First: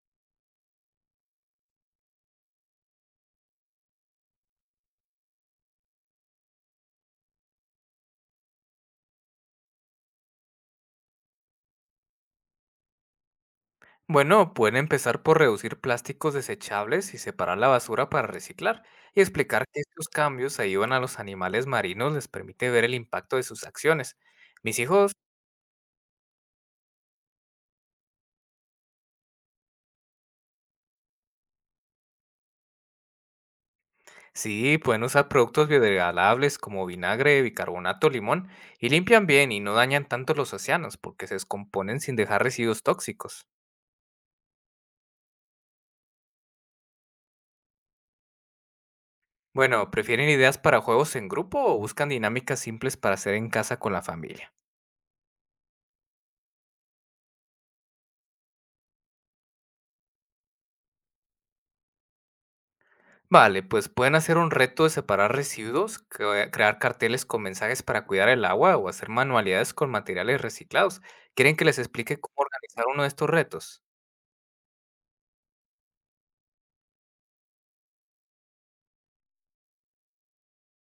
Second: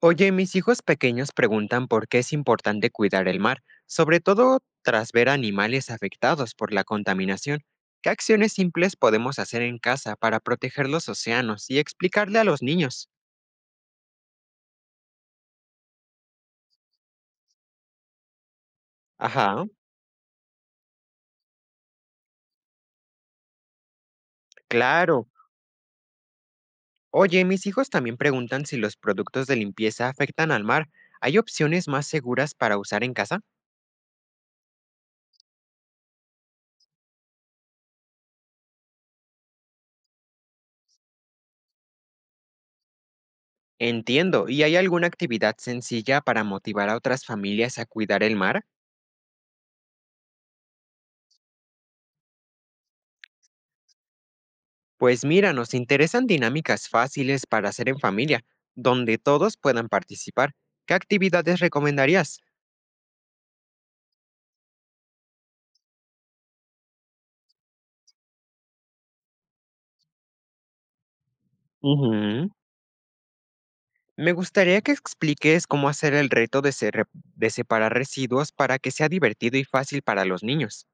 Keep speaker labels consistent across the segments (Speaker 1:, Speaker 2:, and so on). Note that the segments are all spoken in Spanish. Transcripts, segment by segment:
Speaker 1: Oye, mis hijos pequeños preguntan por qué es importante cuidar el mar, sobre todo tras ver animales afectados por la contaminación. ¿Qué acciones simples podemos hacer en casa para proteger los océanos y explicarle a los niños?
Speaker 2: Bueno, pueden empezar por reducir plásticos desechables y separar la basura para reciclar, y explicar
Speaker 1: Ajá,
Speaker 2: que estos cambios ayudan a los animales marinos les permite ver el impacto de sus acciones. Mis hijos,
Speaker 1: claro. Oye, mis hijos también preguntan si los productos de limpieza afectan al mar. ¿Hay opciones más seguras para usar en casa?
Speaker 2: sí, pueden usar productos biodegradables como vinagre, bicarbonato, limón, y limpian bien y no dañan tanto los océanos porque se descomponen sin dejar residuos tóxicos.
Speaker 1: Entiendo. ¿Y hay alguna actividad sencilla para motivar a otras familias a cuidar el mar?
Speaker 2: Bueno, ¿prefieren ideas para juegos en grupo o buscan dinámicas simples para hacer en casa con la familia?
Speaker 1: Pues mira, nos interesan dinámicas fáciles para hacer en familia, donde todos puedan participar. ¿Qué actividades recomendarías?
Speaker 2: Vale, pues pueden hacer un reto de separar residuos, crear carteles con mensajes para cuidar el agua o hacer manualidades con materiales reciclados. ¿Quieren que les explique cómo
Speaker 1: Ujú.
Speaker 2: organizar uno de estos retos?
Speaker 1: Me gustaría que expliques cómo hacer el reto de separar residuos para que sea divertido y fácil para los niños.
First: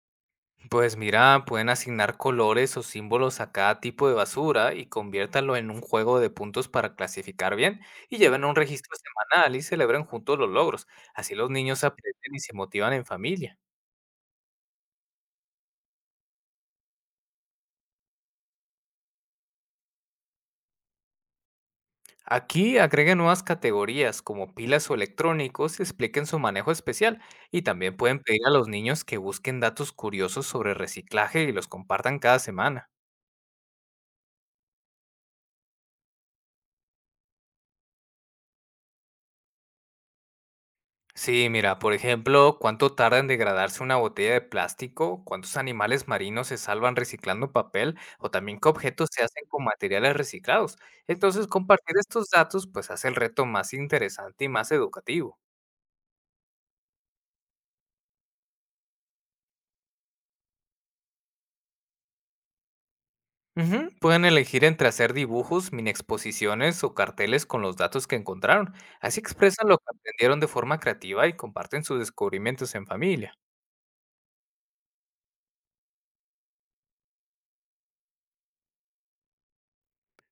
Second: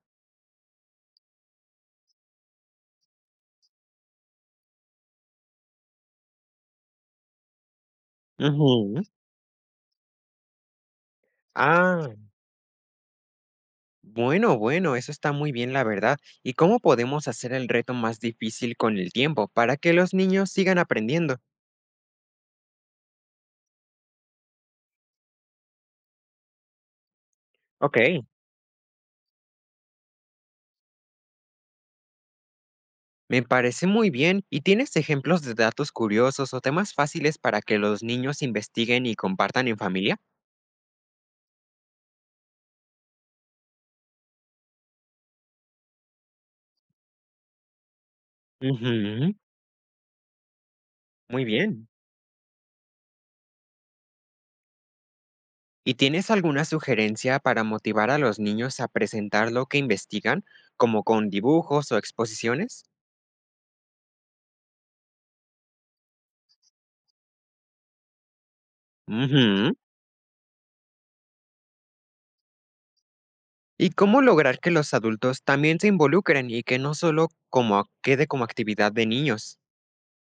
Speaker 2: Pues mira, pueden asignar colores o símbolos a cada tipo de basura y conviértanlo en un juego de puntos para clasificar bien y lleven un registro
Speaker 1: Ujú.
Speaker 2: semanal y celebren juntos los logros. Así los niños
Speaker 1: Ah,
Speaker 2: aprenden y se motivan en familia.
Speaker 1: bueno, eso está muy bien, la verdad. ¿Y cómo podemos hacer el reto más difícil con el tiempo para que los niños sigan aprendiendo?
Speaker 2: Aquí agreguen nuevas categorías como pilas o electrónicos y expliquen su manejo especial. Y también pueden
Speaker 1: Ok.
Speaker 2: pedir a los niños que busquen datos curiosos sobre reciclaje y los compartan cada semana.
Speaker 1: Me parece muy bien. ¿Y tienes ejemplos de datos curiosos o temas fáciles para que los niños investiguen y compartan en familia?
Speaker 2: Sí, mira, por ejemplo, cuánto tarda en degradarse una botella de plástico, cuántos animales marinos se salvan reciclando papel o también qué objetos se
Speaker 1: Ujú.
Speaker 2: hacen con materiales reciclados.
Speaker 1: Muy
Speaker 2: Entonces,
Speaker 1: bien.
Speaker 2: compartir estos datos pues hace el reto más interesante y más educativo.
Speaker 1: ¿Y tienes alguna sugerencia para motivar a los niños a presentar lo que investigan, como con dibujos o exposiciones?
Speaker 2: Ujú, pueden elegir entre hacer dibujos, mini exposiciones o carteles con los datos que encontraron. Así expresan
Speaker 1: Ujú.
Speaker 2: lo que aprendieron de forma creativa y comparten sus descubrimientos en familia.
Speaker 1: ¿Y cómo lograr que los adultos también se involucren y que no solo quede como actividad de niños?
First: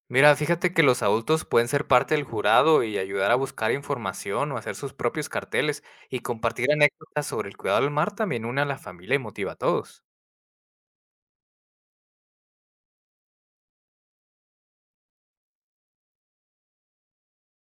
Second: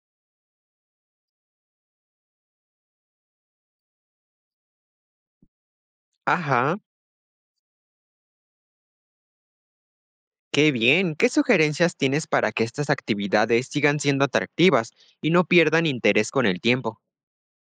Speaker 2: Mira, fíjate que los adultos pueden ser parte del jurado y ayudar a buscar información o hacer sus propios carteles y compartir
Speaker 1: Ajá.
Speaker 2: anécdotas sobre el cuidado del mar también une a la familia y motiva a todos.
Speaker 1: Qué bien, ¿qué sugerencias tienes para que estas actividades sigan siendo atractivas y no pierdan interés con el tiempo?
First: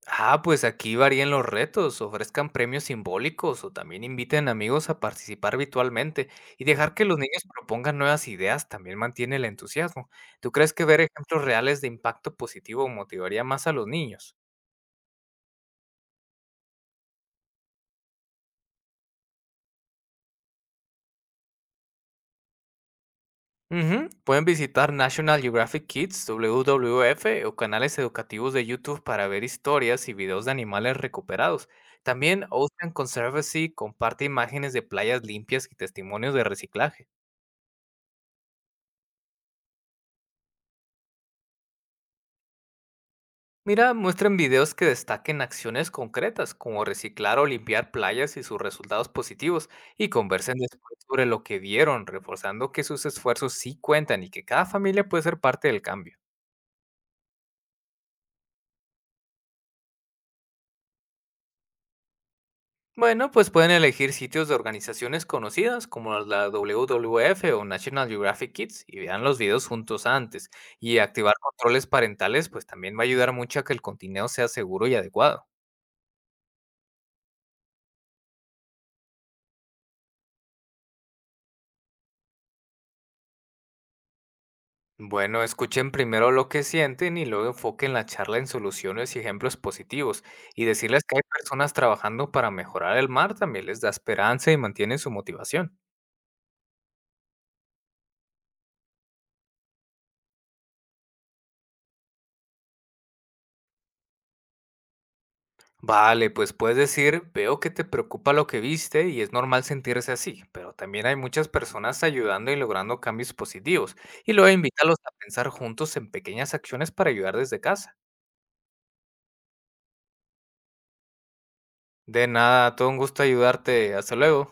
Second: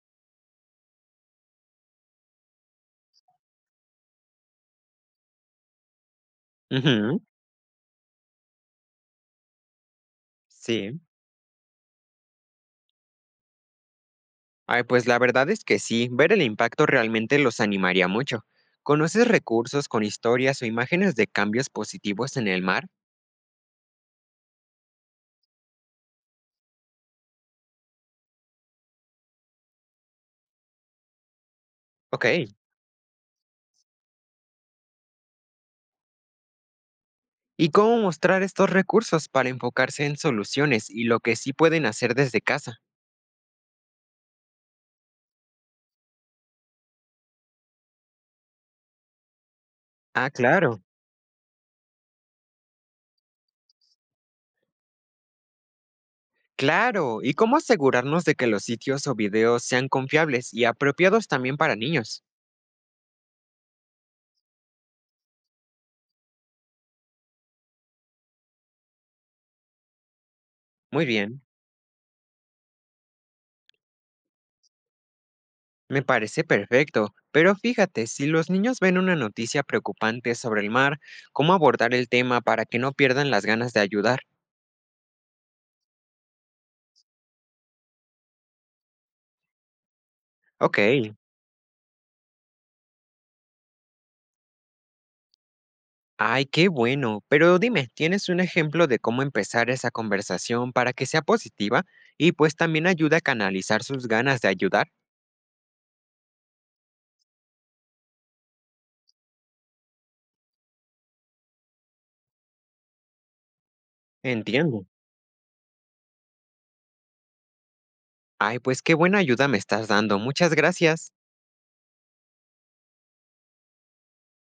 Speaker 2: Ah, pues aquí varían los retos, ofrezcan premios simbólicos o también inviten amigos a participar virtualmente y dejar que los
Speaker 1: Ujú.
Speaker 2: niños propongan nuevas ideas también mantiene el entusiasmo. ¿Tú crees que
Speaker 1: Sí.
Speaker 2: ver ejemplos reales de impacto positivo motivaría más a los niños?
Speaker 1: Ay, pues la verdad es que sí, ver el impacto realmente los animaría mucho. ¿Conoces recursos con historias o imágenes de cambios positivos en el mar?
Speaker 2: Ujú, pueden visitar National Geographic Kids, WWF o canales educativos de YouTube para ver historias y videos de animales recuperados. También
Speaker 1: Ok.
Speaker 2: Ocean Conservancy comparte imágenes de playas limpias y testimonios de reciclaje.
Speaker 1: ¿Y cómo mostrar estos recursos para enfocarse en soluciones y lo que sí pueden hacer desde casa?
Speaker 2: Mira, muestren videos que destaquen acciones concretas, como reciclar o limpiar playas y sus resultados positivos, y
Speaker 1: Ah,
Speaker 2: conversen
Speaker 1: claro.
Speaker 2: después sobre lo que vieron, reforzando que sus esfuerzos sí cuentan y que cada familia puede ser parte del cambio.
Speaker 1: Claro. ¿Y cómo asegurarnos de que los sitios o videos sean confiables y apropiados también para niños?
Speaker 2: Bueno, pues pueden elegir sitios de organizaciones conocidas como la WWF o National Geographic Kids y vean los videos juntos antes. Y
Speaker 1: Muy
Speaker 2: activar
Speaker 1: bien,
Speaker 2: controles parentales, pues también va a ayudar mucho a que el contenido sea seguro y adecuado.
Speaker 1: me parece perfecto, pero fíjate, si los niños ven una noticia preocupante sobre el mar, ¿cómo abordar el tema para que no pierdan las ganas de ayudar?
Speaker 2: Bueno, escuchen primero lo que sienten y luego enfoquen la charla en soluciones y ejemplos positivos. Y
Speaker 1: Ok,
Speaker 2: decirles que hay personas trabajando para mejorar el mar también les da esperanza y mantiene su motivación.
Speaker 1: ay, qué bueno, pero dime, ¿tienes un ejemplo de cómo empezar esa conversación para que sea positiva y pues también ayude a canalizar sus ganas de ayudar?
Speaker 2: Vale, pues puedes decir, veo que te preocupa lo que viste y es normal sentirse así, pero también hay muchas personas ayudando y logrando cambios positivos. Y luego
Speaker 1: Entiendo.
Speaker 2: invítalos a pensar juntos en pequeñas acciones para ayudar desde casa.
Speaker 1: Ay, pues qué buena ayuda me estás dando, muchas gracias.
Speaker 2: De nada, todo un gusto ayudarte. Hasta luego.